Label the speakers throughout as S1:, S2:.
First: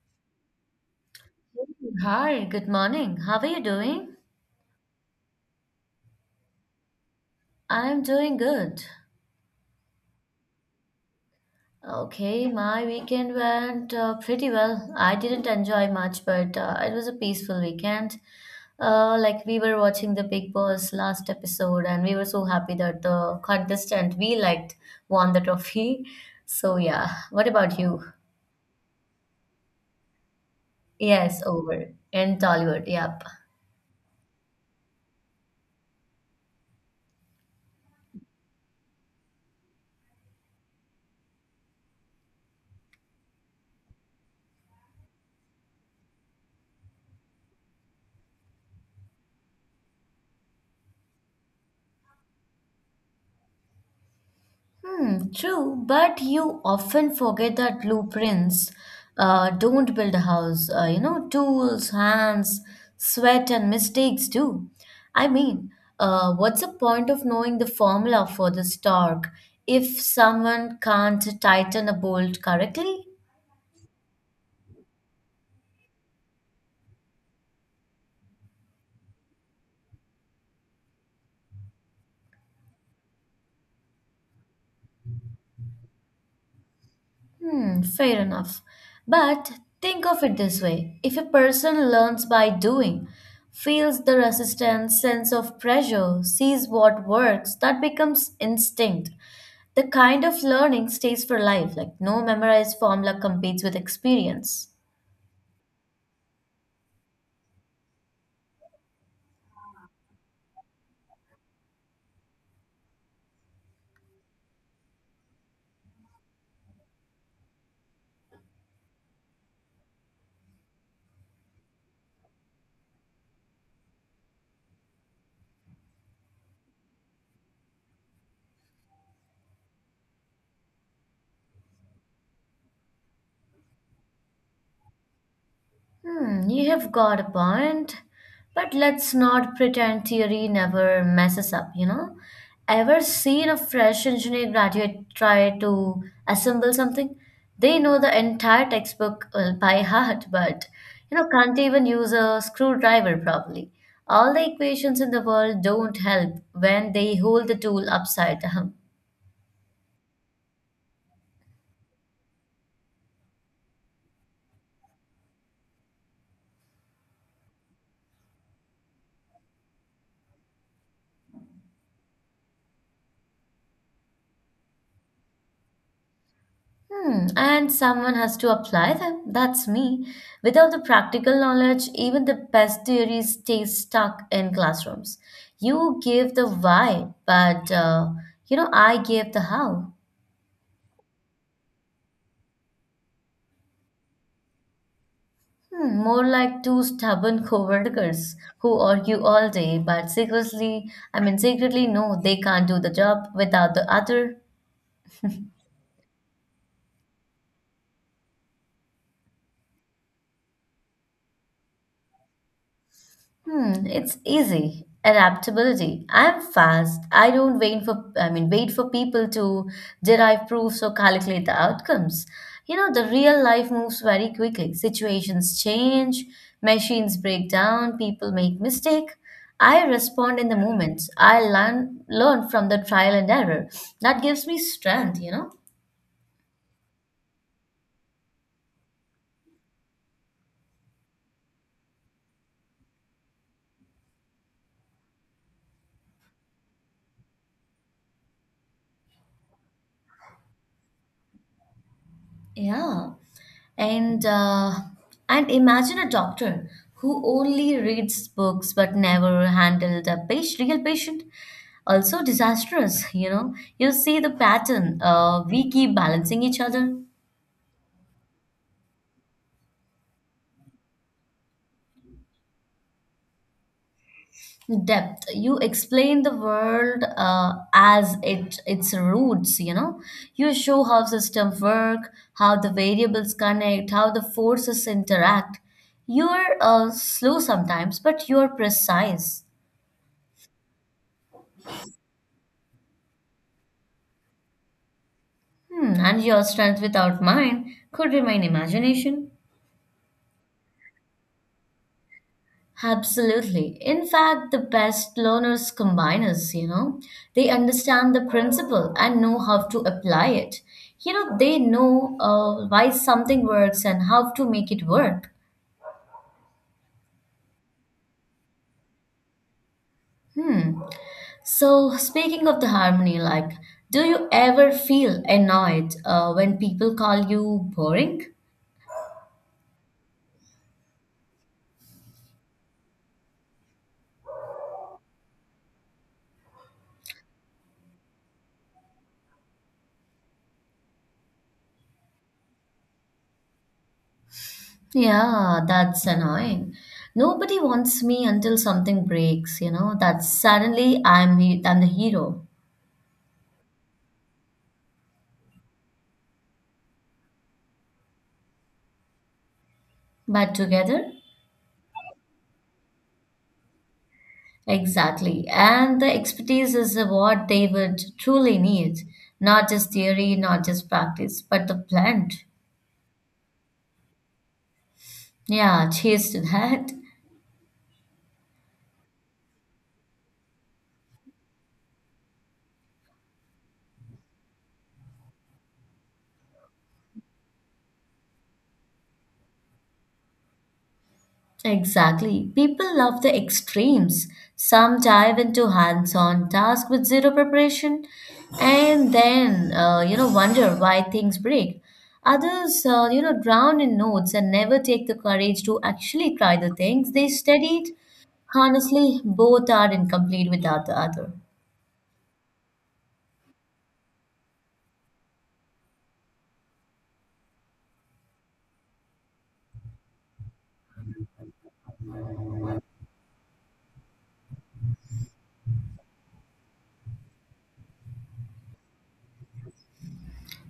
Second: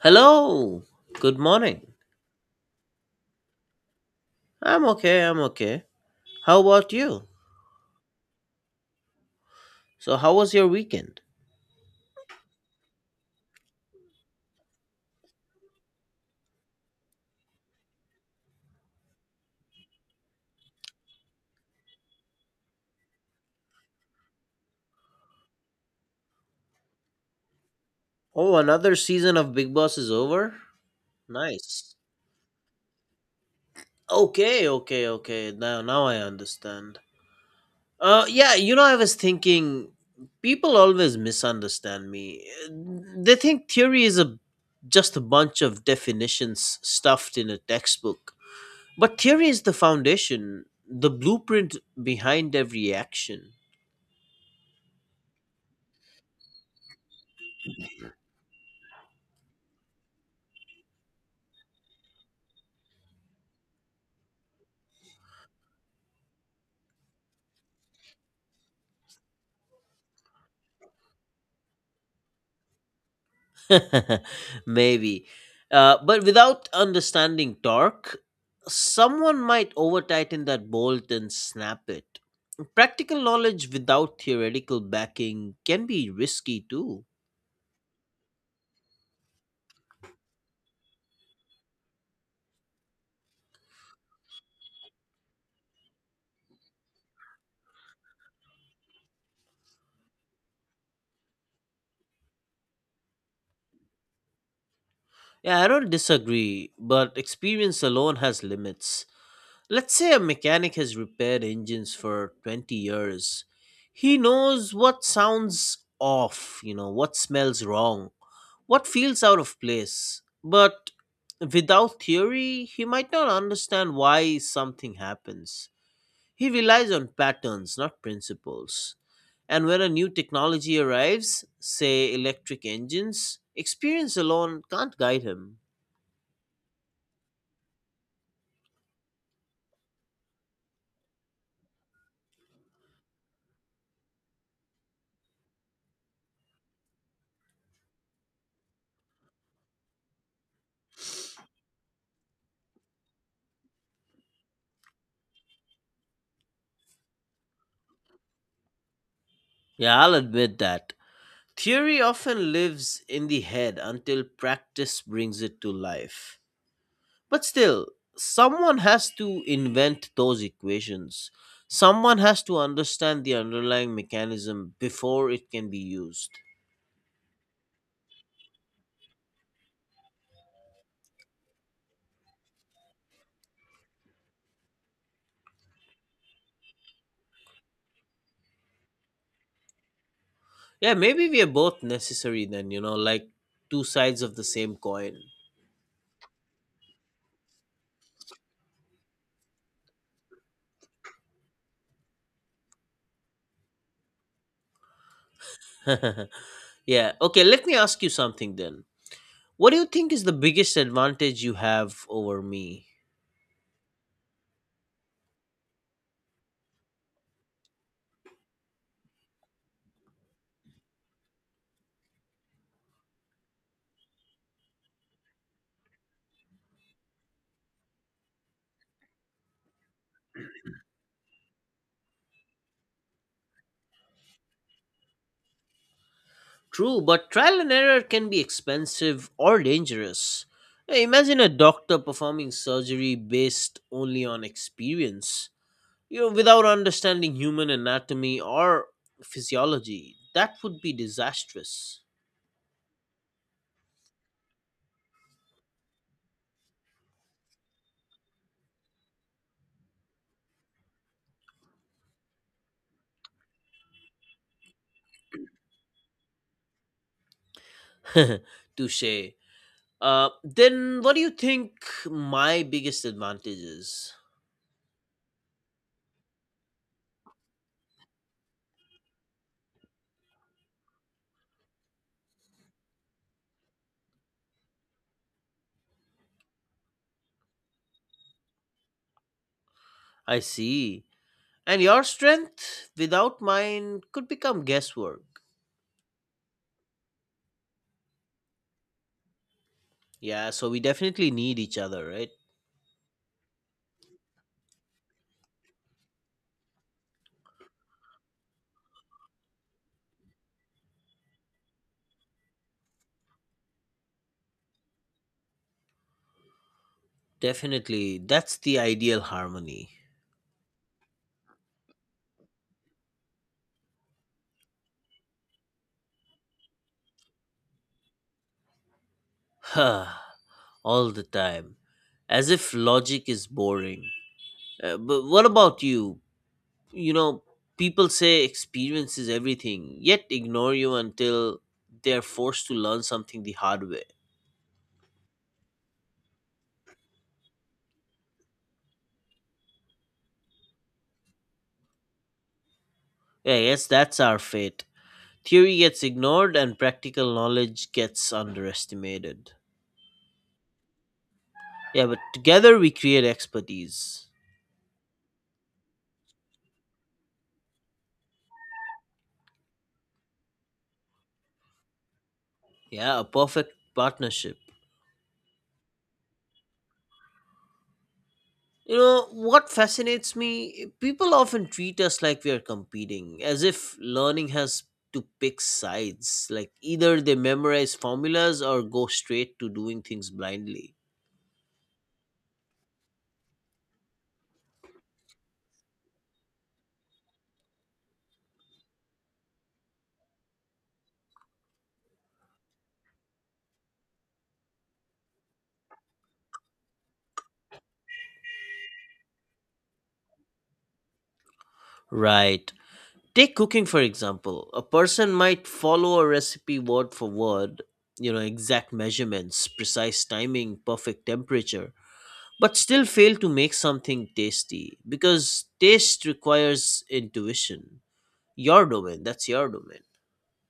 S1: Hello. Good morning.
S2: Hi, good morning. How are you doing?
S1: I'm okay. I'm okay. How about you?
S2: I'm doing good.
S1: So, how was your weekend?
S2: Okay, my weekend went pretty well. I didn't enjoy much, but it was a peaceful weekend. Like we were watching the Big Boss last episode, and we were so happy that the contestant we liked won the trophy. So yeah, what about you?
S1: Oh, another season of Big Boss is over?
S2: Yes, over
S1: Nice.
S2: in Tollywood. Yep.
S1: Okay, okay, okay. Now I understand. Yeah, I was thinking, people always misunderstand me. They think theory is a just a bunch of definitions stuffed in a textbook. But theory is the foundation, the blueprint behind every action.
S2: Hmm, true, but you often forget that blueprints don't build a house. Tools, hands, sweat, and mistakes do. I mean, what's the point of knowing the formula for the torque if someone can't tighten a bolt correctly?
S1: Maybe. But without understanding torque, someone might over tighten that bolt and snap it. Practical knowledge without theoretical backing can be risky too.
S2: Hmm, fair enough. But think of it this way, if a person learns by doing, feels the resistance, sense of pressure, sees what works, that becomes instinct. The kind of learning stays for life, like no memorized formula competes with experience.
S1: Yeah, I don't disagree, but experience alone has limits. Let's say a mechanic has repaired engines for 20 years. He knows what sounds off, you know, what smells wrong. What feels out of place. But without theory, he might not understand why something happens. He relies on patterns, not principles. And when a new technology arrives, say electric engines, experience alone can't guide him.
S2: Hmm, you have got a point. But let's not pretend theory never messes up. Ever seen a fresh engineer graduate try to assemble something? They know the entire textbook by heart, but can't even use a screwdriver properly. All the equations in the world don't help when they hold the tool upside down.
S1: Yeah, I'll admit that. Theory often lives in the head until practice brings it to life. But still, someone has to invent those equations. Someone has to understand the underlying mechanism before it can be used.
S2: Hmm, and someone has to apply them. That's me. Without the practical knowledge, even the best theories stay stuck in classrooms. You gave the why, but I gave the how.
S1: Yeah, maybe we are both necessary then, you know, like two sides of the same coin.
S2: Hmm, more like two stubborn coworkers who argue all day, but secretly, I mean, secretly, no, they can't do the job without the other.
S1: Yeah, okay, let me ask you something then. What do you think is the biggest advantage you have over me?
S2: Hmm, it's easy. Adaptability. I'm fast. I don't wait for I mean wait for people to derive proofs or calculate the outcomes. You know, the real life moves very quickly. Situations change, machines break down, people make mistake. I respond in the moment. I learn from the trial and error. That gives me strength, you know.
S1: True, but trial and error can be expensive or dangerous. Hey, imagine a doctor performing surgery based only on experience, you know, without understanding human anatomy or physiology. That would be disastrous.
S2: Yeah. And imagine a doctor who only reads books but never handled a patient, real patient. Also disastrous, you know. You see the pattern. We keep balancing each other.
S1: Touche. Then what do you think my biggest advantage is?
S2: Depth. You explain the world as it its roots. You know. You show how systems work, how the variables connect, how the forces interact. You're slow sometimes, but you're precise.
S1: I see. And your strength without mine could become guesswork.
S2: Hmm, and your strength without mine could remain imagination.
S1: Yeah, so we definitely need each other, right?
S2: Absolutely. In fact, the best learners combine us, you know. They understand the principle and know how to apply it. You know, they know why something works and how to make it work.
S1: Definitely, that's the ideal harmony.
S2: Hmm. So, speaking of the harmony, like, do you ever feel annoyed when people call you boring?
S1: Huh. All the time, as if logic is boring. But what about you? You know, people say experience is everything, yet ignore you until they're forced to learn something the hard way.
S2: Yeah, that's annoying. Nobody wants me until something breaks, you know, that suddenly I'm the hero.
S1: Yeah, yes, that's our fate. Theory gets ignored and practical knowledge gets underestimated.
S2: But together?
S1: Yeah, but together we create expertise.
S2: Exactly. And the expertise is what they would truly need. Not just theory, not just practice, but the plant.
S1: Yeah, a perfect partnership.
S2: Yeah, cheers to that.
S1: You know, what fascinates me, people often treat us like we are competing, as if learning has to pick sides. Like either they memorize formulas or go straight to doing things blindly.
S2: Exactly. People love the extremes. Some dive into hands-on tasks with zero preparation and then wonder why things break. Others drown in notes and never take the courage to actually try the things they studied. Honestly, both are incomplete without the other.
S1: Right. Take cooking, for example. A person might follow a recipe word for word, you know, exact measurements, precise timing, perfect temperature, but still fail to make something tasty because taste requires intuition. Your domain, that's your domain.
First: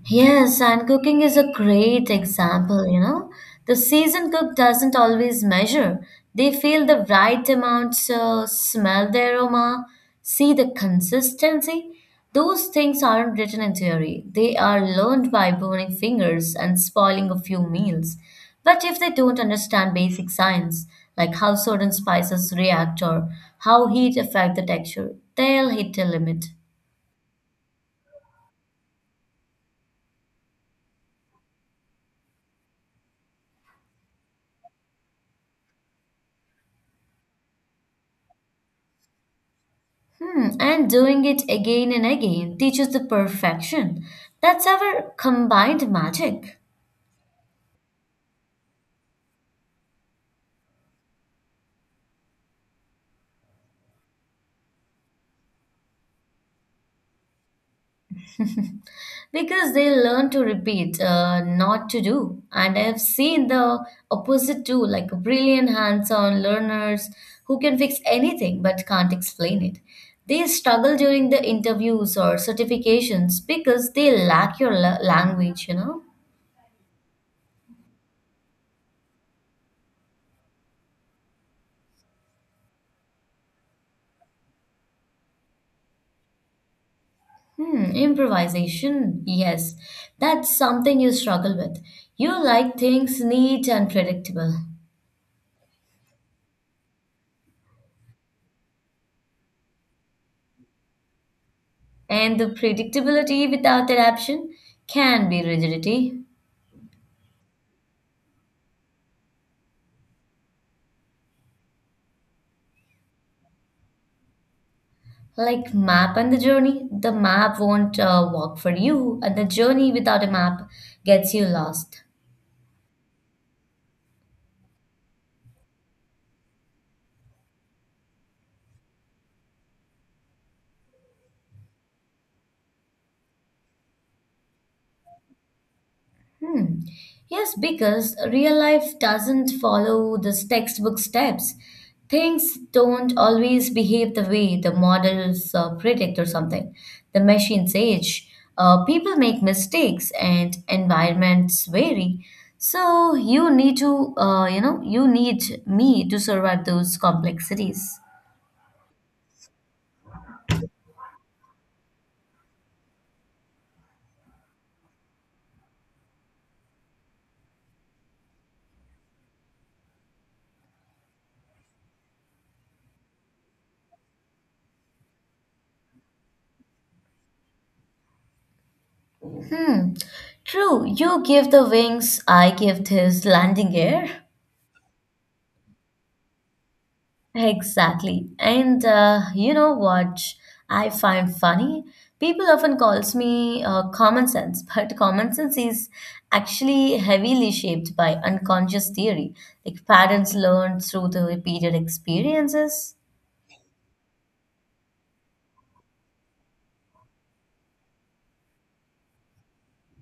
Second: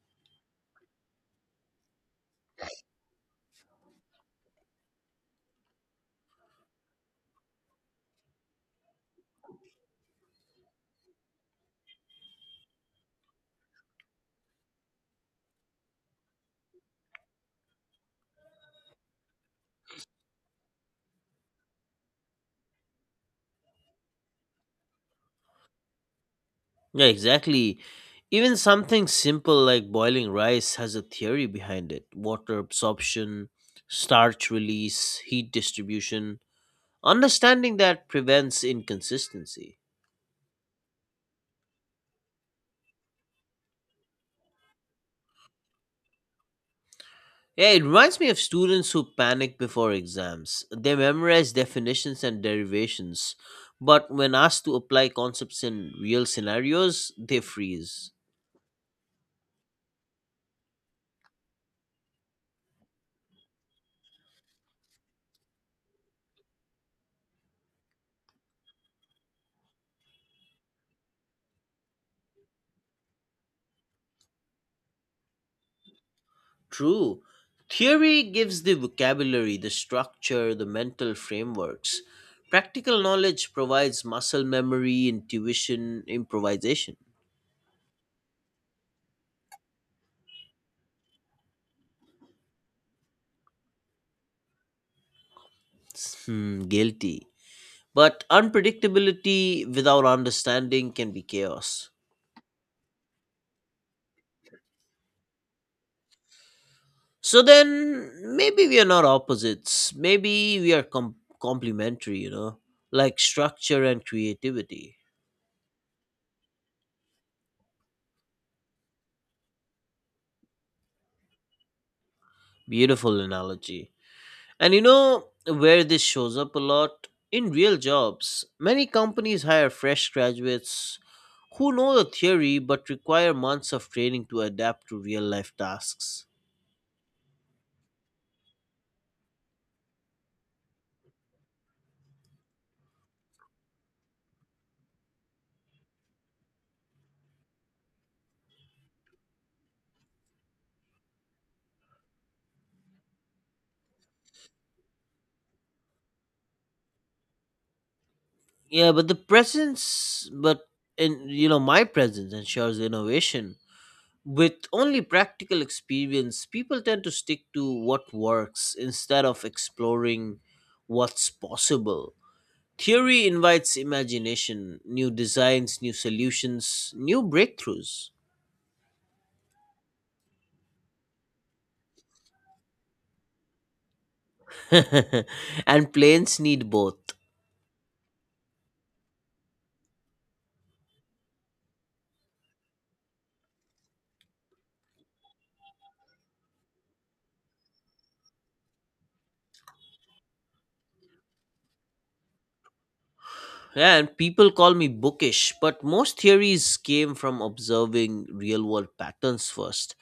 S2: Yes, and cooking is a great example, you know. The seasoned cook doesn't always measure. They feel the right amount, so smell the aroma, see the consistency. Those things aren't written in theory. They are learned by burning fingers and spoiling a few meals. But if they don't understand basic science, like how certain spices react or how heat affect the texture, they'll hit a limit.
S1: Yeah, exactly. Even something simple like boiling rice has a theory behind it. Water absorption, starch release, heat distribution. Understanding that prevents inconsistency.
S2: Hmm, and doing it again and again teaches the perfection. That's our combined magic.
S1: Yeah, it reminds me of students who panic before exams. They memorize definitions and derivations, but when asked to apply concepts in real scenarios, they freeze.
S2: Because they learn to repeat, not to do. And I've seen the opposite too, like brilliant hands on learners who can fix anything but can't explain it. They struggle during the interviews or certifications because they lack your language, you know?
S1: True. Theory gives the vocabulary, the structure, the mental frameworks. Practical knowledge provides muscle memory, intuition, improvisation.
S2: Hmm, improvisation. Yes, that's something you struggle with. You like things neat and predictable.
S1: Hmm, guilty. But unpredictability without understanding can be chaos.
S2: And the predictability without adaptation can be rigidity.
S1: So then, maybe we are not opposites. Maybe we are complementary, you know, like structure and creativity.
S2: Like map and the journey, the map won't work for you, and the journey without a map gets you lost.
S1: Beautiful analogy. And you know where this shows up a lot? In real jobs, many companies hire fresh graduates who know the theory but require months of training to adapt to real life tasks.
S2: Hmm. Yes, because real life doesn't follow this textbook steps. Things don't always behave the way the models predict or something. The machines age, people make mistakes, and environments vary. So you need to, you need me to survive those complexities.
S1: Yeah, but the presence, but and you know, my presence ensures innovation. With only practical experience, people tend to stick to what works instead of exploring what's possible. Theory invites imagination, new designs, new solutions, new breakthroughs.
S2: Hmm. True, you give the wings, I give this landing gear.
S1: And planes need both.
S2: Exactly. And you know what I find funny? People often calls me common sense, but common sense is actually heavily shaped by unconscious theory, like patterns learned through the repeated experiences.
S1: Yeah, and people call me bookish, but most theories came from observing real world patterns first.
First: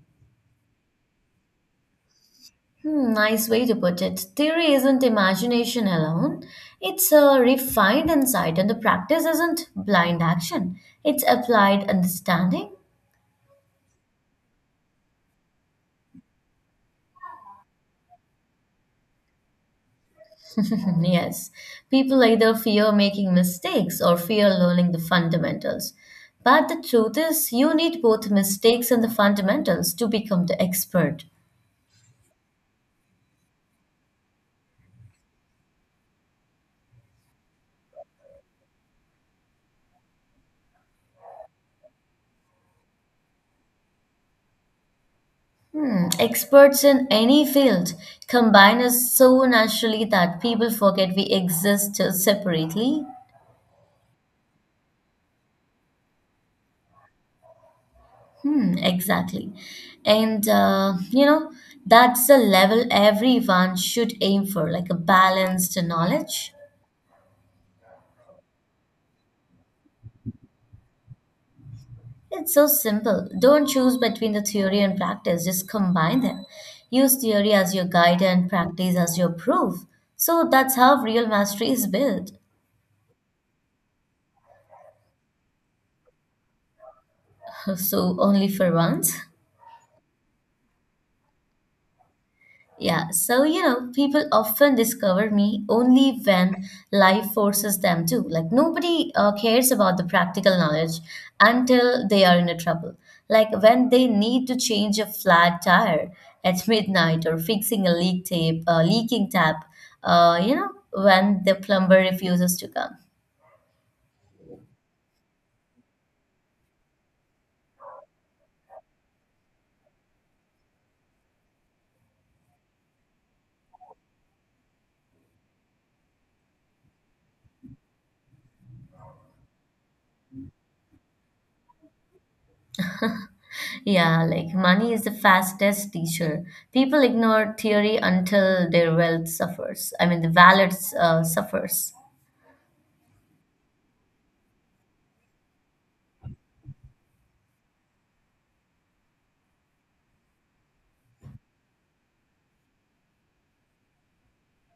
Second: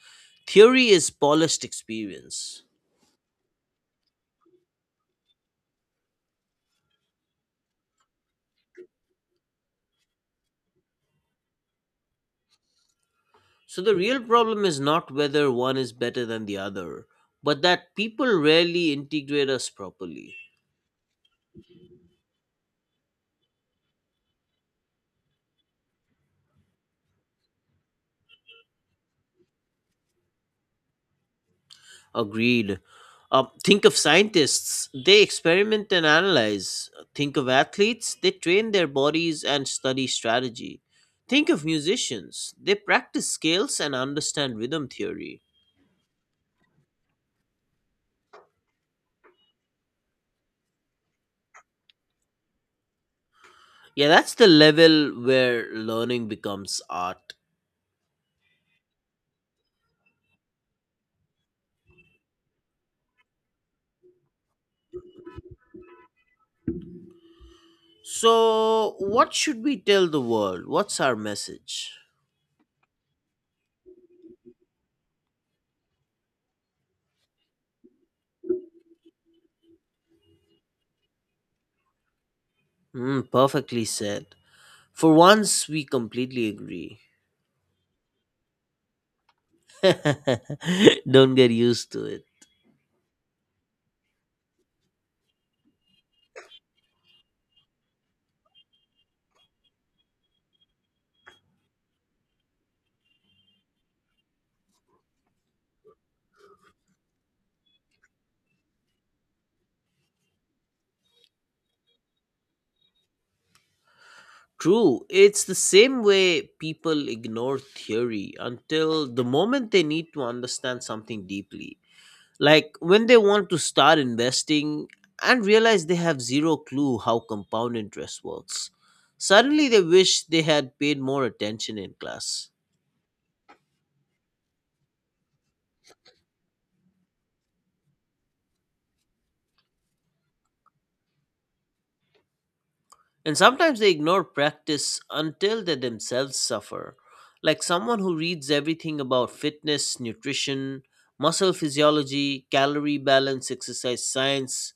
S1: Theory is polished experience.
S2: Hmm, nice way to put it. Theory isn't imagination alone. It's a refined insight, and the practice isn't blind action. It's applied understanding.
S1: So the real problem is not whether one is better than the other, but that people rarely integrate us properly.
S2: Yes, people either fear making mistakes or fear learning the fundamentals. But the truth is, you need both mistakes and the fundamentals to become the expert.
S1: Agreed. Think of scientists. They experiment and analyze. Think of athletes. They train their bodies and study strategy. Think of musicians. They practice scales and understand rhythm theory.
S2: Hmm, experts in any field combine us so naturally that people forget we exist separately.
S1: Yeah, that's the level where learning becomes art.
S2: Hmm, exactly. And, that's the level everyone should aim for, like a balanced knowledge.
S1: So, what should we tell the world? What's our message?
S2: It's so simple. Don't choose between the theory and practice, just combine them. Use theory as your guide and practice as your proof. So that's how real mastery is built.
S1: Mm, perfectly said. For once, we completely agree.
S2: So, only for once?
S1: Don't get used to it.
S2: Yeah, so you know, people often discover me only when life forces them to. Like, nobody cares about the practical knowledge until they are in a trouble. Like, when they need to change a flat tire at midnight or fixing a leaking tap, when the plumber refuses to come.
S1: True, it's the same way people ignore theory until the moment they need to understand something deeply. Like when they want to start investing and realize they have zero clue how compound interest works. Suddenly they wish they had paid more attention in class.
S2: Yeah, like money is the fastest teacher. People ignore theory until their wealth suffers. I mean, the wallet suffers.
S1: And sometimes they ignore practice until they themselves suffer. Like someone who reads everything about fitness, nutrition, muscle physiology, calorie balance, exercise science,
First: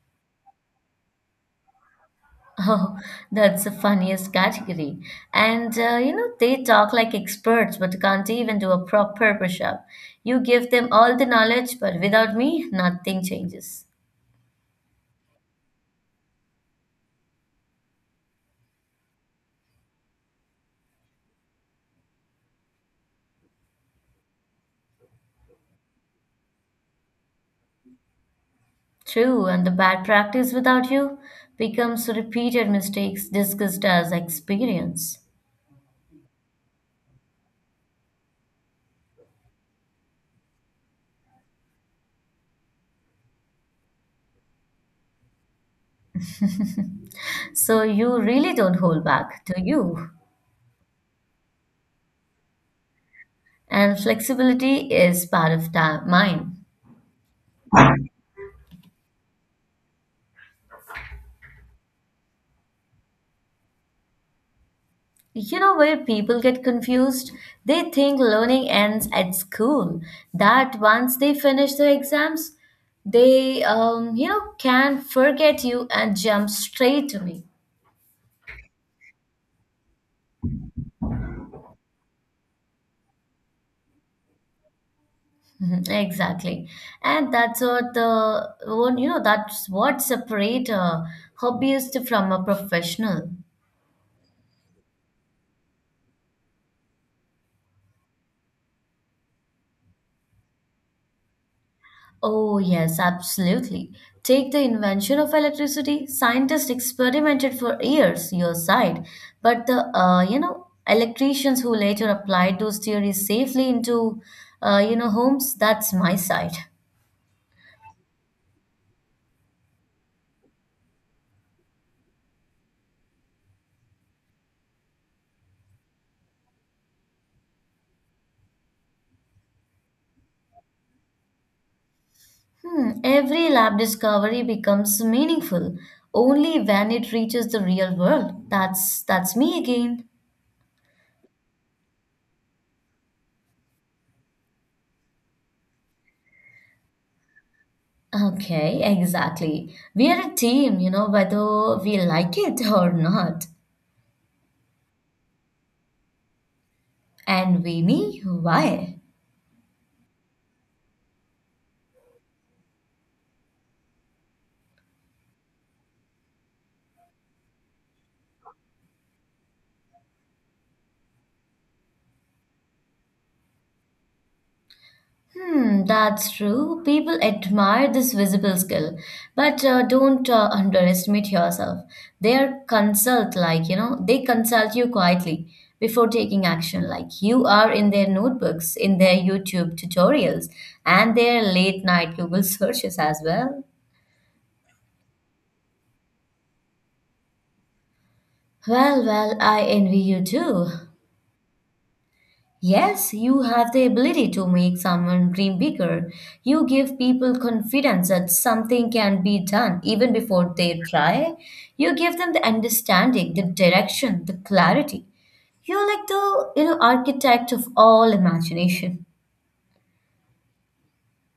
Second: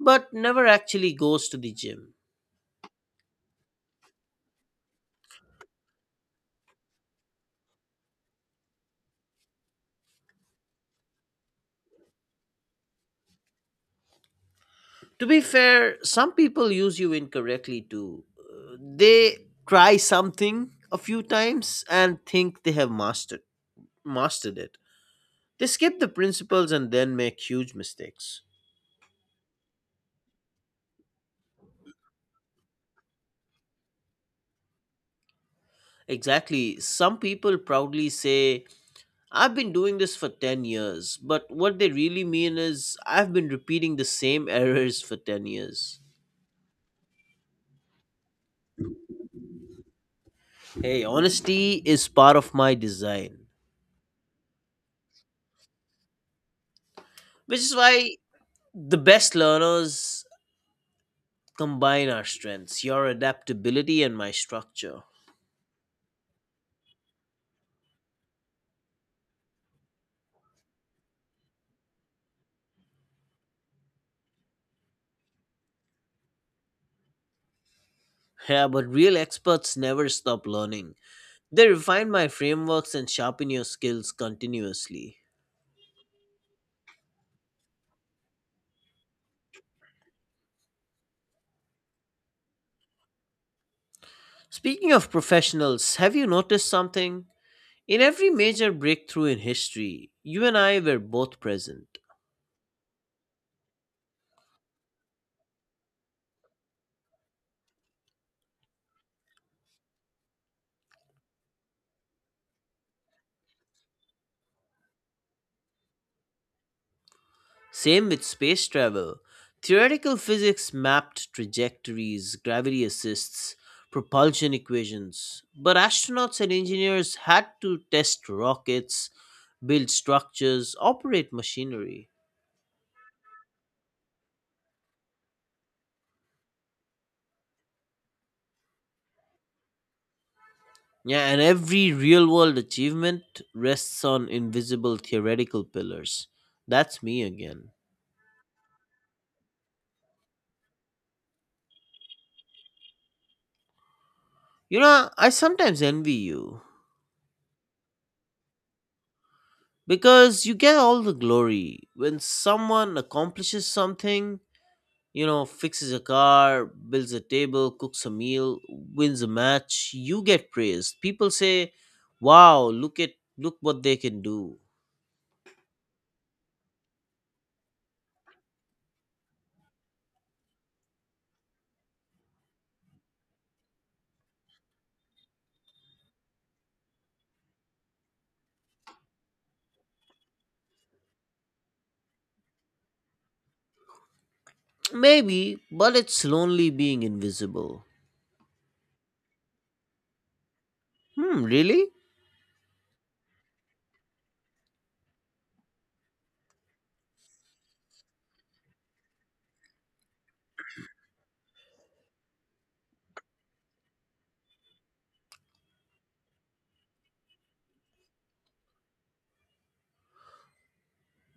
S1: but never actually goes to the gym.
S2: Oh, that's the funniest category. And they talk like experts but can't even do a proper push up. You give them all the knowledge, but without me, nothing changes.
S1: To be fair, some people use you incorrectly too. They try something a few times and think they have mastered it. They skip the principles and then make huge mistakes.
S2: True, and the bad practice without you becomes repeated mistakes discussed as experience.
S1: Exactly. Some people proudly say, I've been doing this for 10 years, but what they really mean is, I've been repeating the same errors for 10 years.
S2: So you really don't hold back, do you?
S1: Hey, honesty is part of my design,
S2: And flexibility is part of mine.
S1: which is why the best learners combine our strengths, your adaptability and my structure.
S2: You know where people get confused? They think learning ends at school. That once they finish the exams, they can forget you and jump straight to me.
S1: Yeah, but real experts never stop learning. They refine my frameworks and sharpen your skills continuously.
S2: Mhm, exactly. And that's what the one you know that's what separate a hobbyist from a professional.
S1: Speaking of professionals, have you noticed something? In every major breakthrough in history, you and I were both present.
S2: Oh, yes, absolutely. Take the invention of electricity. Scientists experimented for years, your side, but the electricians who later applied those theories safely into homes. That's my side.
S1: Same with space travel. Theoretical physics mapped trajectories, gravity assists, propulsion equations, but astronauts and engineers had to test rockets, build structures, operate machinery.
S2: Hmm, every lab discovery becomes meaningful only when it reaches the real world. That's me again.
S1: Yeah, and every real world achievement rests on invisible theoretical pillars. That's me again.
S2: Okay, exactly. We are a team, you know, whether we like it or not.
S1: You know, I sometimes envy you
S2: And we me, why?
S1: because you get all the glory when someone accomplishes something, you know, fixes a car, builds a table, cooks a meal, wins a match, you get praised. People say, "Wow, look at look what they can do."
S2: Hmm, that's true. People admire this visible skill, but don't underestimate yourself. They are consult, like, you know, they consult you quietly before taking action. Like, you are in their notebooks, in their YouTube tutorials, and their late night Google searches as well.
S1: Maybe, but it's lonely being invisible.
S2: Well, well, I envy you too.
S1: Hmm, really?
S2: Yes, you have the ability to make someone dream bigger. You give people confidence that something can be done even before they try. You give them the understanding, the direction, the clarity. You're like the architect of all imagination.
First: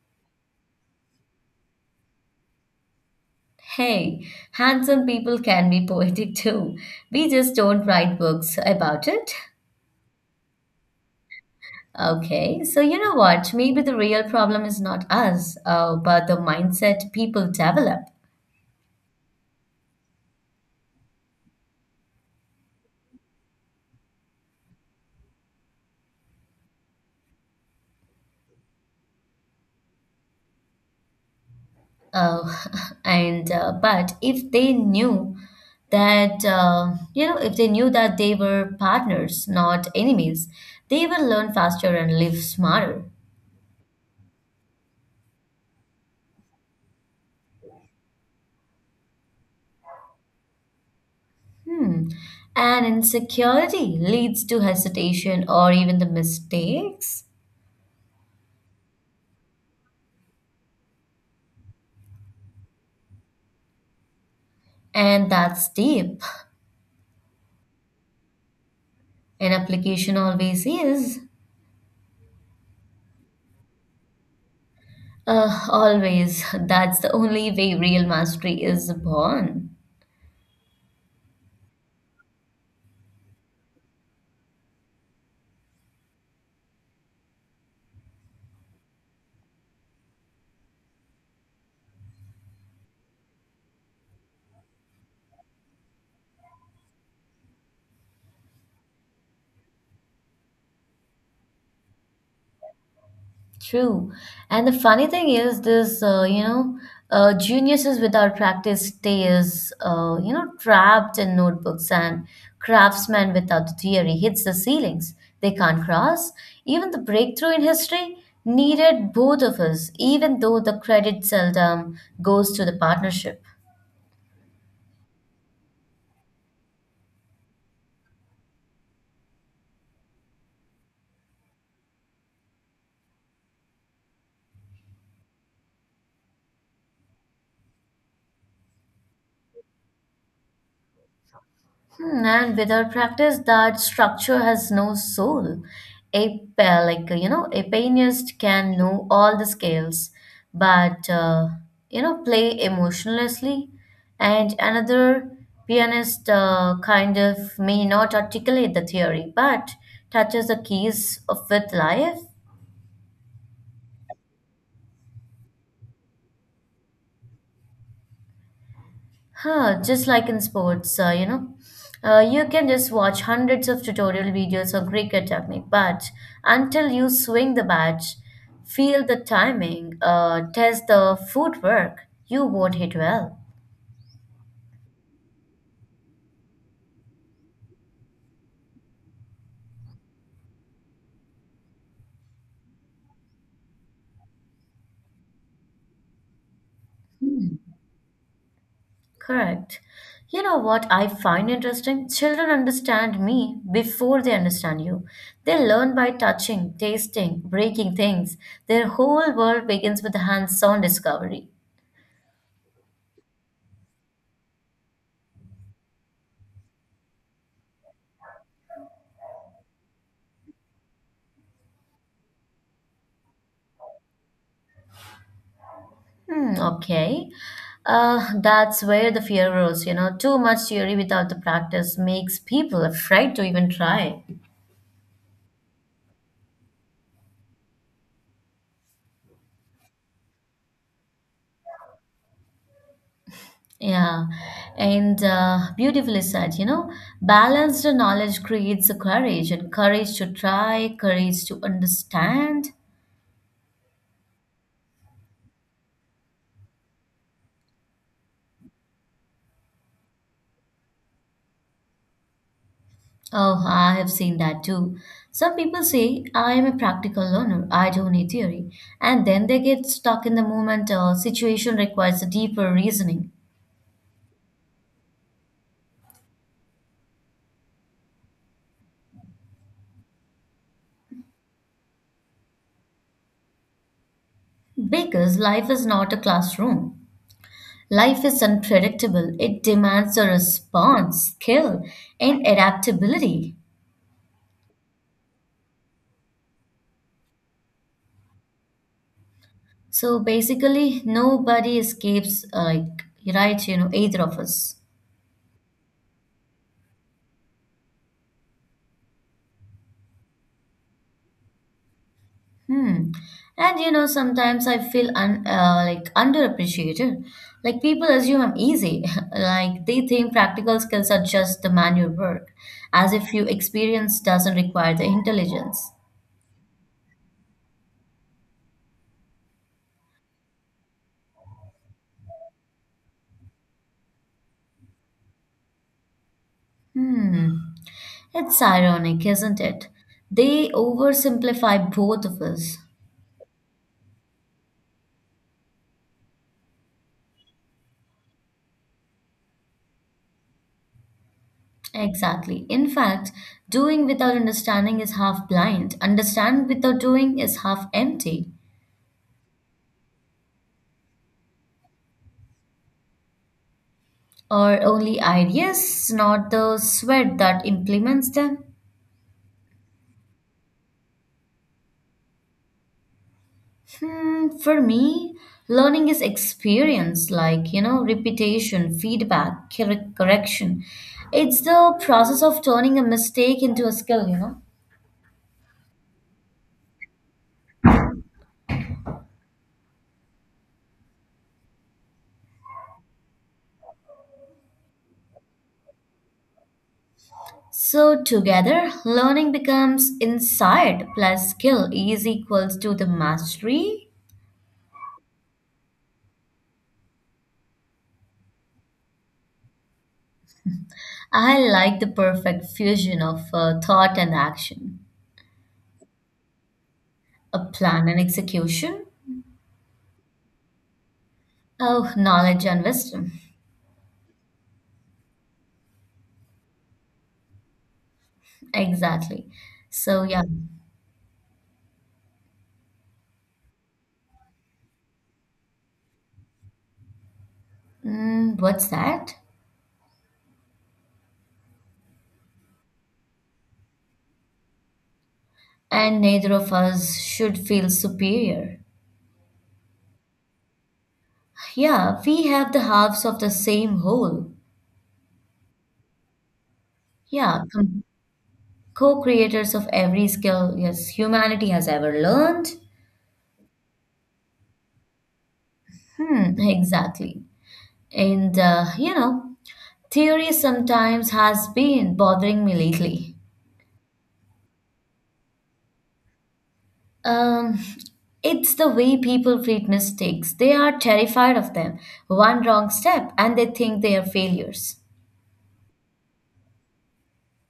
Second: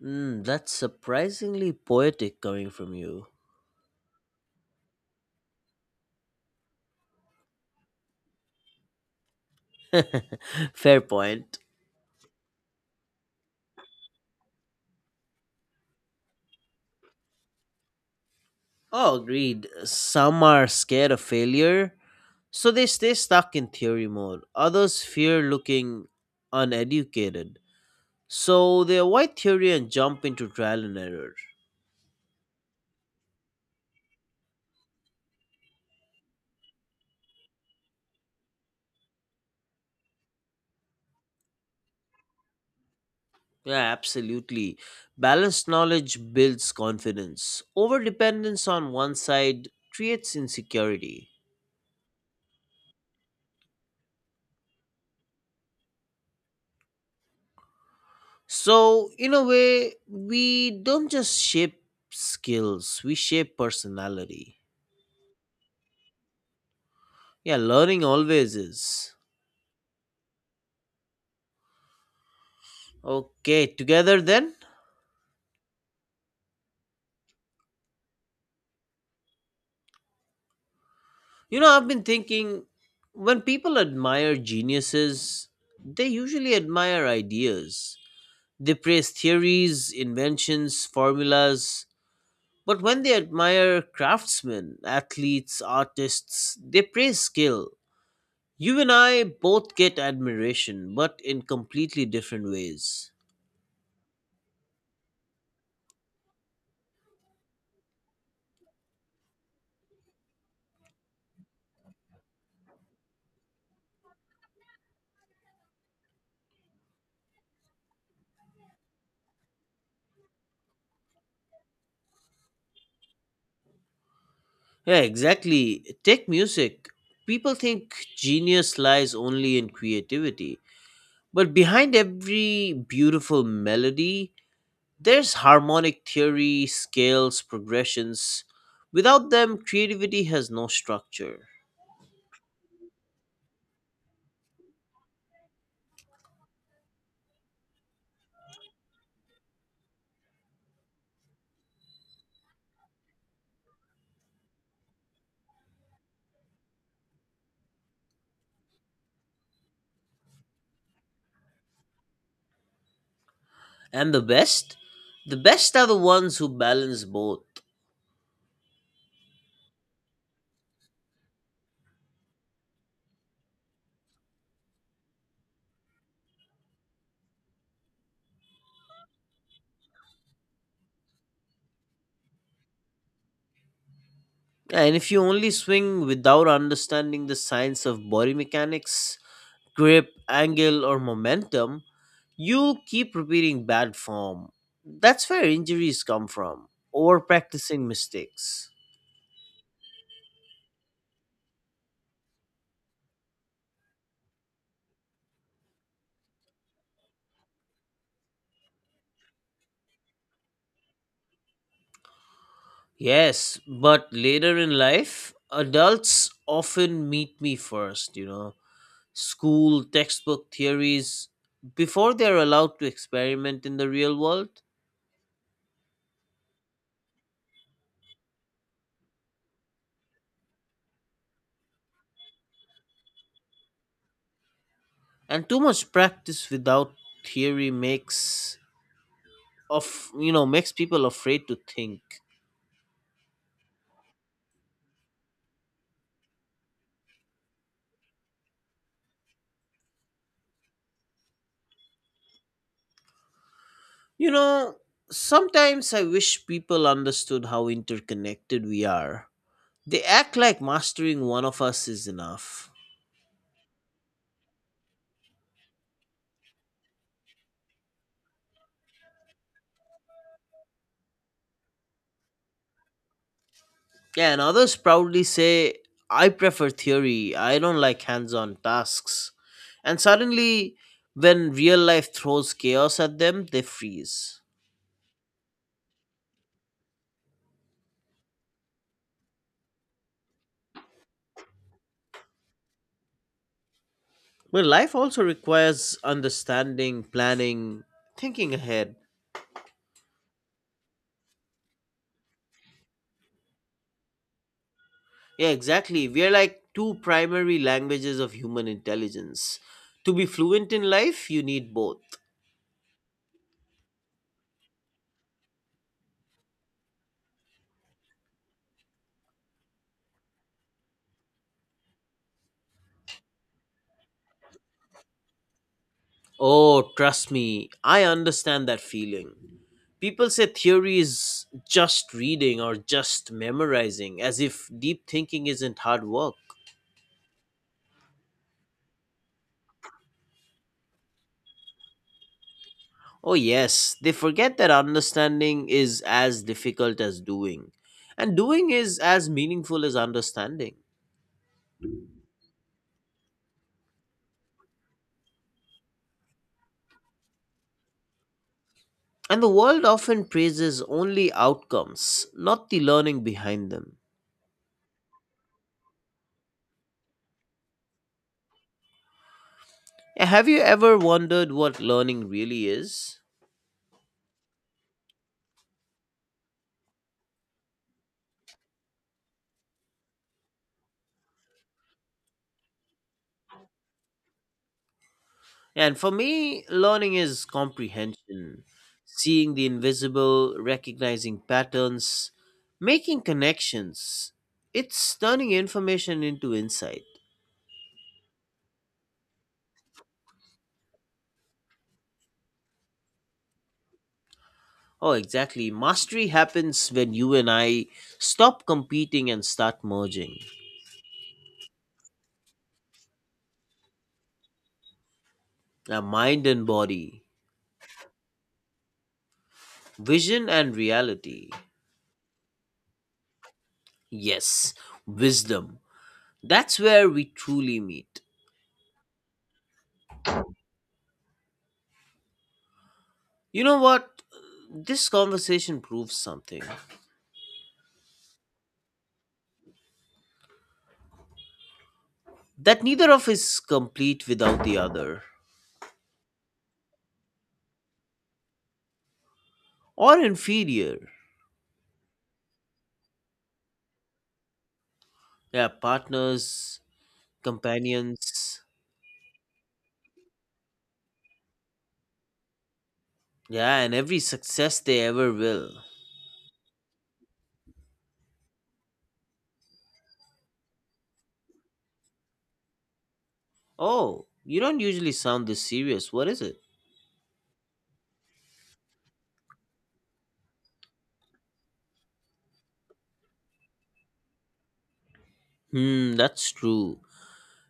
S1: Hmm, that's surprisingly poetic coming from you.
S2: Hey, handsome people can be poetic too. We just don't write books about it.
S1: Fair point.
S2: Okay, so you know what? Maybe the real problem is not us, but the mindset people develop.
S1: Oh, agreed. Some are scared of failure, so they stay stuck in theory mode. Others fear looking uneducated. So they avoid theory and jump into trial and error.
S2: Uh, and but if they knew that you know if they knew that they were partners, not enemies, they will learn faster and live smarter.
S1: Yeah, absolutely. Balanced knowledge builds confidence. Overdependence on one side creates insecurity.
S2: Hmm. And insecurity leads to hesitation or even the mistakes,
S1: So, in a way, we don't just shape skills, we shape personality.
S2: and that's deep.
S1: Yeah, learning always is.
S2: An application always is.
S1: Okay, together then?
S2: Always. That's the only way real mastery is born.
S1: You know, I've been thinking, when people admire geniuses, they usually admire ideas. They praise theories, inventions, formulas, but when they admire craftsmen, athletes, artists, they praise skill. You and I both get admiration, but in completely different ways.
S2: True. And the funny thing is this, geniuses without practice stays, trapped in notebooks and craftsmen without theory hits the ceilings they can't cross. Even the breakthrough in history needed both of us, even though the credit seldom goes to the partnership.
S1: Yeah, exactly. Take music. People think genius lies only in creativity, but behind every beautiful melody, there's harmonic theory, scales, progressions. Without them, creativity has no structure.
S2: Hmm, and without practice, that structure has no soul. A pa- like you know, a pianist can know all the scales, but play emotionlessly, and another pianist kind of may not articulate the theory, but touches the keys of with life.
S1: And the best? The best are the ones who balance both.
S2: Huh, just like in sports, you can just watch hundreds of tutorial videos on cricket technique, but until you swing the bat, feel the timing, test the footwork, you won't hit well.
S1: And if you only swing without understanding the science of body mechanics, grip, angle, or momentum, you'll keep repeating bad form. That's where injuries come from, or practicing mistakes.
S2: Correct. You know what I find interesting? Children understand me before they understand you. They learn by touching, tasting, breaking things. Their whole world begins with hands on discovery.
S1: Yes, but later in life, adults often meet me first, you know, school, textbook theories, before they're allowed to experiment in the real world.
S2: Hmm, okay. That's where the fear grows, you know. Too much theory without the practice makes people afraid to even try.
S1: And too much practice without theory makes of you know makes people afraid to think.
S2: Yeah, and beautifully said, you know. Balanced knowledge creates the courage, and courage to try, courage to understand.
S1: You know, sometimes I wish people understood how interconnected we are. They act like mastering one of us is enough.
S2: Oh, I have seen that too. Some people say, I am a practical learner, I don't need theory. And then they get stuck in the moment, or situation requires a deeper reasoning.
S1: Yeah, and others proudly say, I prefer theory, I don't like hands-on tasks, and suddenly when real life throws chaos at them they freeze.
S2: Because life is not a classroom. Life is unpredictable. It demands a response, skill, and adaptability.
S1: Well, life also requires understanding, planning, thinking ahead.
S2: So basically, nobody escapes, like, right, you know, either of us.
S1: Yeah, exactly. We are like two primary languages of human intelligence. To be fluent in life, you need both.
S2: Hmm. And you know, sometimes I feel like underappreciated. Like people assume I'm easy. Like they think practical skills are just the manual work, as if your experience doesn't require the intelligence.
S1: Oh, trust me, I understand that feeling. People say theory is just reading or just memorizing, as if deep thinking isn't hard work.
S2: Hmm. It's ironic, isn't it? They oversimplify both of us.
S1: Oh, yes, they forget that understanding is as difficult as doing, and doing is as meaningful as understanding.
S2: Exactly. In fact, doing without understanding is half blind. Understand without doing is half empty.
S1: And the world often praises only outcomes, not the learning behind them.
S2: Or only ideas, not the sweat that implements them.
S1: Have you ever wondered what learning really is?
S2: Hmm, for me, learning is experience, like, you know, repetition, feedback, correction. It's the process of turning a mistake into a skill, you know?
S1: And for me, learning is comprehension, seeing the invisible, recognizing patterns, making connections. It's turning information into insight.
S2: So together, learning becomes insight plus skill is equals to the mastery.
S1: Oh, exactly. Mastery happens when you and I stop competing and start merging.
S2: I like the perfect fusion of thought and action,
S1: Our mind and body,
S2: a plan and execution.
S1: vision and reality.
S2: Oh, knowledge and wisdom.
S1: Yes, wisdom. That's where we truly meet.
S2: Exactly. So yeah,
S1: You know what? This conversation proves something,
S2: mm, what's that?
S1: that neither of us is complete without the other
S2: And neither of us should feel superior.
S1: or inferior.
S2: Yeah, we have the halves of the same whole.
S1: Yeah, partners,
S2: Yeah,
S1: companions,
S2: co-creators of every skill, yes, humanity has ever learned.
S1: yeah, and every success they ever will.
S2: Hmm, exactly. And you know, theory sometimes has been bothering me lately.
S1: Oh, you don't usually sound this serious. What is it?
S2: Um, it's the way people treat mistakes. They are terrified of them. One wrong step and they think they are failures.
S1: Hmm, that's true.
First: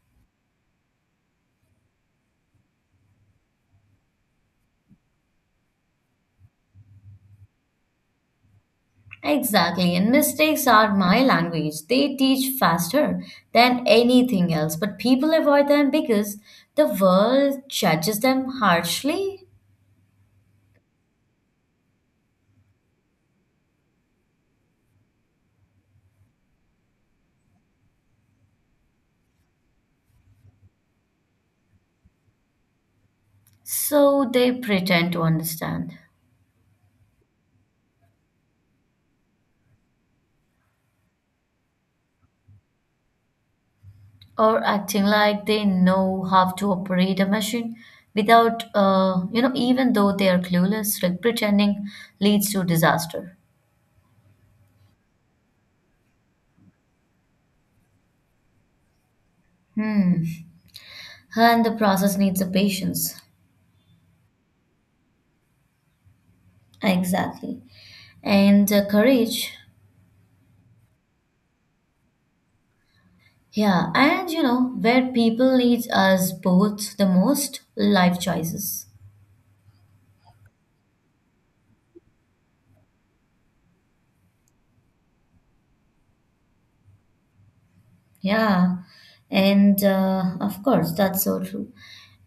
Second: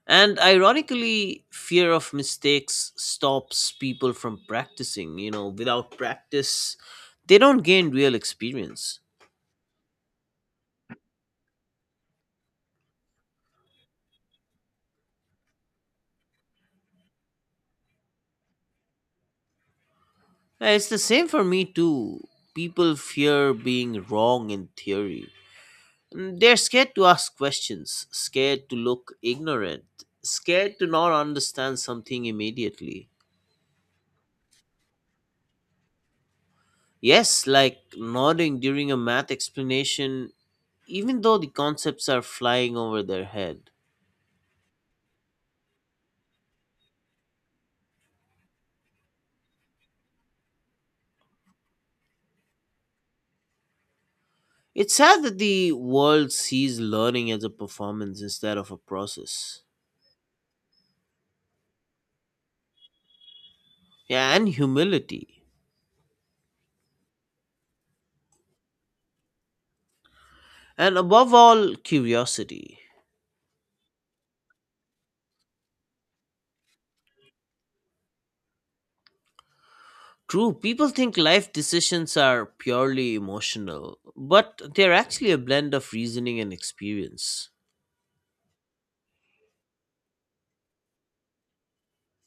S1: And ironically, fear of mistakes stops people from practicing. You know, without practice, they don't gain real experience.
S2: Exactly. And mistakes are my language. They teach faster than anything else, but people avoid them because the world judges them harshly,
S1: It's the same for me, too. People fear being wrong in theory. Mm, they're scared to ask questions, scared to look ignorant, scared to not understand something immediately.
S2: so they pretend to understand.
S1: Yes, like nodding during a math explanation, even though the concepts are flying over their head.
S2: Or acting like they know how to operate a machine without you know, even though they are clueless, like pretending leads to disaster.
S1: It's sad that the world sees learning as a performance instead of a process.
S2: Hmm. And the process needs a patience.
S1: Yeah, and humility.
S2: Exactly. And courage.
S1: And above all, curiosity.
S2: Yeah, and you know where people need us both the most? Life choices.
S1: True, people think life decisions are purely emotional, but they're actually a blend of reasoning and experience.
S2: Yeah, and of course, that's so true.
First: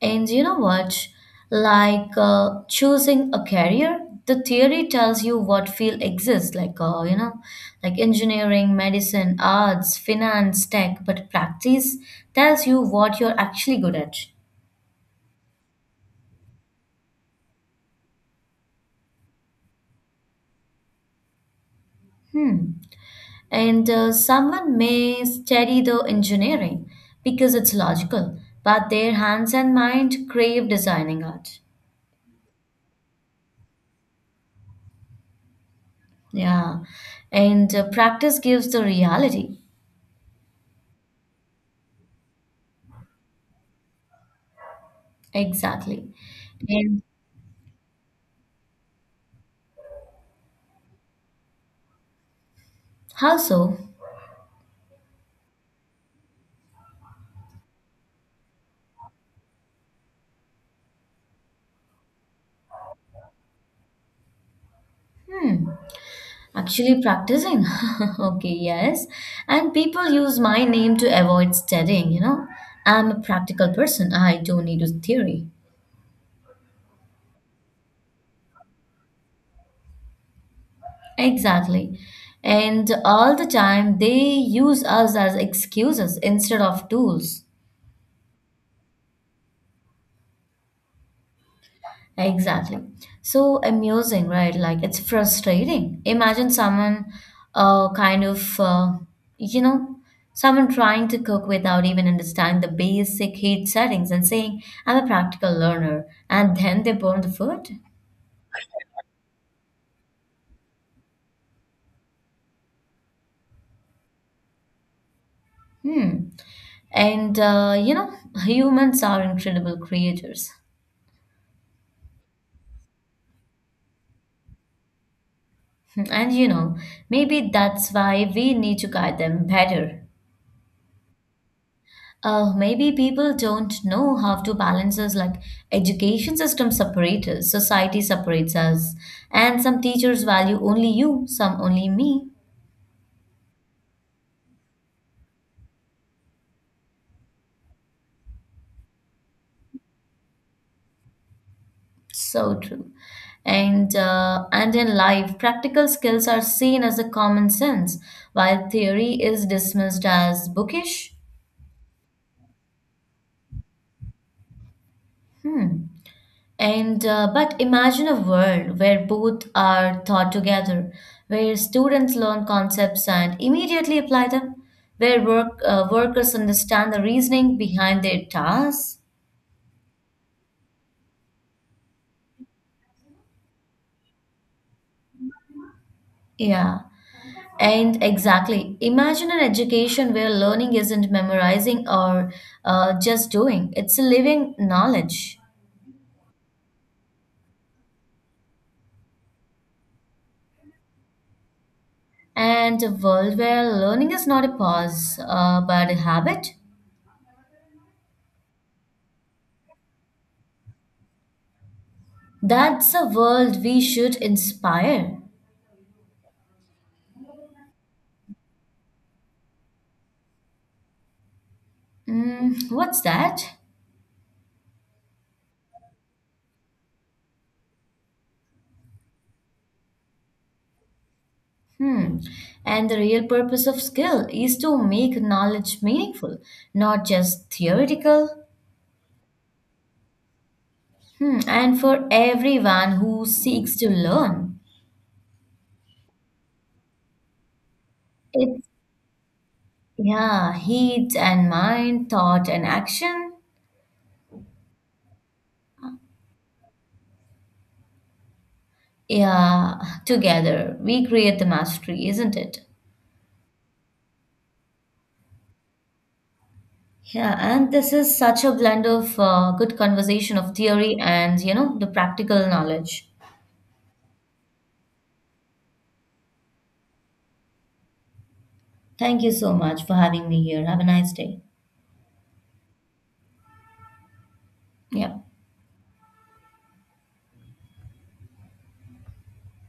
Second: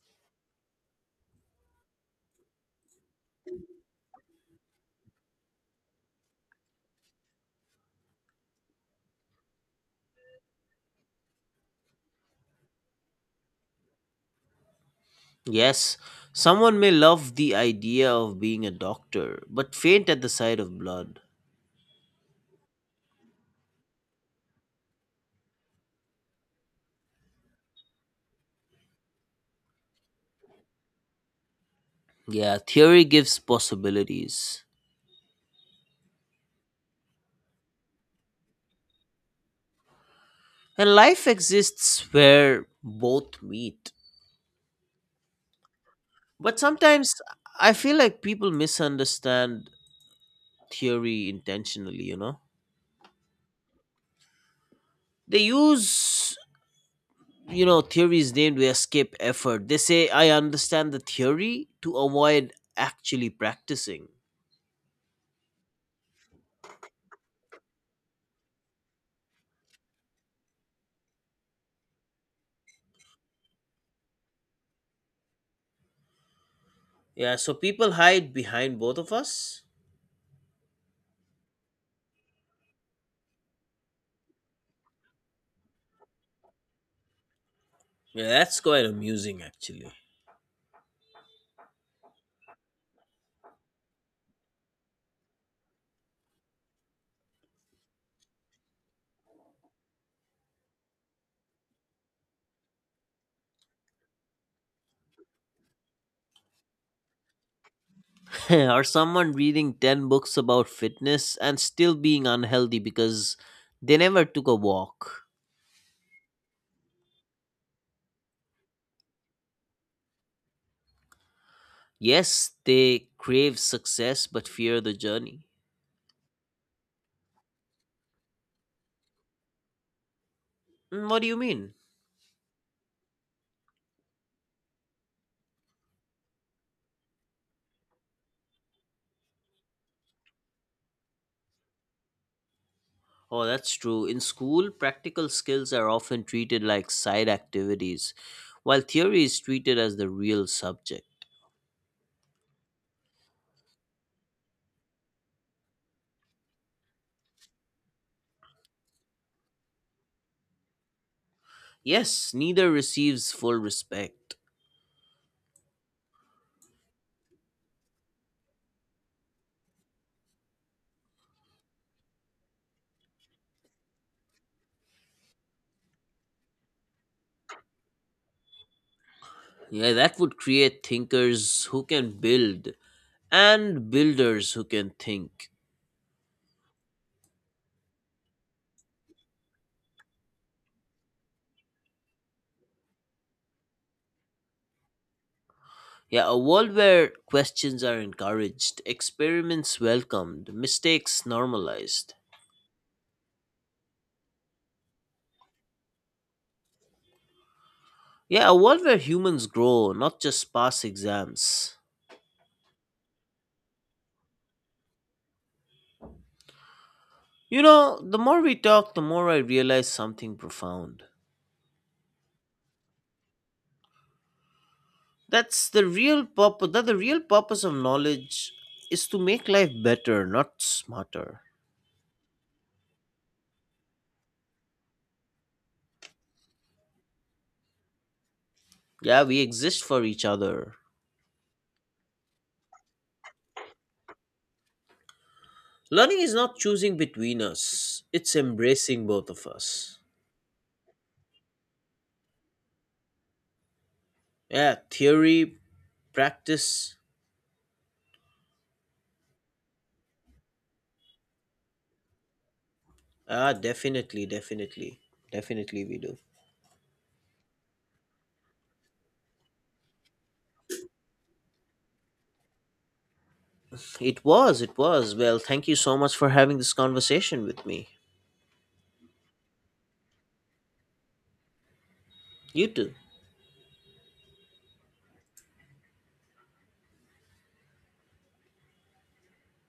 S2: And you know what? Like choosing a career, the theory tells you what field exists, like you know, like engineering, medicine, arts, finance, tech, but practice tells you what you're actually good at.
S1: Yes, someone may love the idea of being a doctor, but faint at the sight of blood.
S2: Hmm. And someone may study the engineering because it's logical, but their hands and mind crave designing art.
S1: Yeah, theory gives possibilities.
S2: Yeah, and practice gives the reality.
S1: And life exists where both meet.
S2: Exactly.
S1: But
S2: And
S1: sometimes I feel like people misunderstand theory intentionally, you know?
S2: how so?
S1: They use, you know, theories named to escape effort. They say, I understand the theory to avoid actually practicing.
S2: Hmm. Actually, practicing. Okay, yes. And people use my name to avoid studying, you know. I'm a practical person. I don't need a theory.
S1: Yeah, so people hide behind both of us.
S2: Exactly. And all the time, they use us as excuses instead of tools.
S1: Yeah, that's quite amusing actually.
S2: Exactly. So amusing, right? Like it's frustrating. Imagine someone, uh, kind of, uh, you know, someone trying to cook without even understanding the basic heat settings and saying, I'm a practical learner, and then they burn the food.
S1: Or someone reading 10 books about fitness and still being unhealthy because they never took a walk.
S2: Hmm. And, you know, humans are incredible creators.
S1: Yes, they crave success but fear the journey.
S2: And, you know, maybe that's why we need to guide them better.
S1: Mm, what do you mean?
S2: Maybe people don't know how to balance us, like education system separates us, society separates us, and some teachers value only you, some only me.
S1: Oh, that's true. In school, practical skills are often treated like side activities, while theory is treated as the real subject.
S2: So true. And in life, practical skills are seen as a common sense, while theory is dismissed as bookish.
S1: Yes, neither receives full respect.
S2: Hmm. And but imagine a world where both are taught together, where students learn concepts and immediately apply them, where workers understand the reasoning behind their tasks.
S1: Yeah, that would create thinkers who can build and builders who can think.
S2: Yeah, and exactly. Imagine an education where learning isn't memorizing or just doing; it's a living knowledge,
S1: Yeah, a world where questions are encouraged, experiments welcomed, mistakes normalized.
S2: and a world where learning is not a pause but a habit.
S1: Yeah, a world where humans grow, not just pass exams.
S2: That's a world we should inspire.
S1: You know, the more we talk, the more I realize something profound.
S2: Mm, what's that?
S1: That's the real purpose, that the real purpose of knowledge is to make life better, not smarter.
S2: Hmm. And the real purpose of skill is to make knowledge meaningful, not just theoretical.
S1: Yeah, we exist for each other.
S2: Hmm. And for everyone who seeks to learn,
S1: Learning is not choosing between us, it's
S2: it's
S1: embracing both of us.
S2: yeah, heat and mind, thought and action.
S1: Yeah, theory, practice.
S2: Yeah, together we create the mastery, isn't it?
S1: Ah, definitely, definitely. Definitely we do.
S2: Yeah, and this is such a blend of good conversation of theory and you know the practical knowledge.
S1: It was, it was. Well, thank you so much for having this conversation with me.
S2: Thank you so much for having me here. Have a nice day.
S1: You too.
S2: Yeah.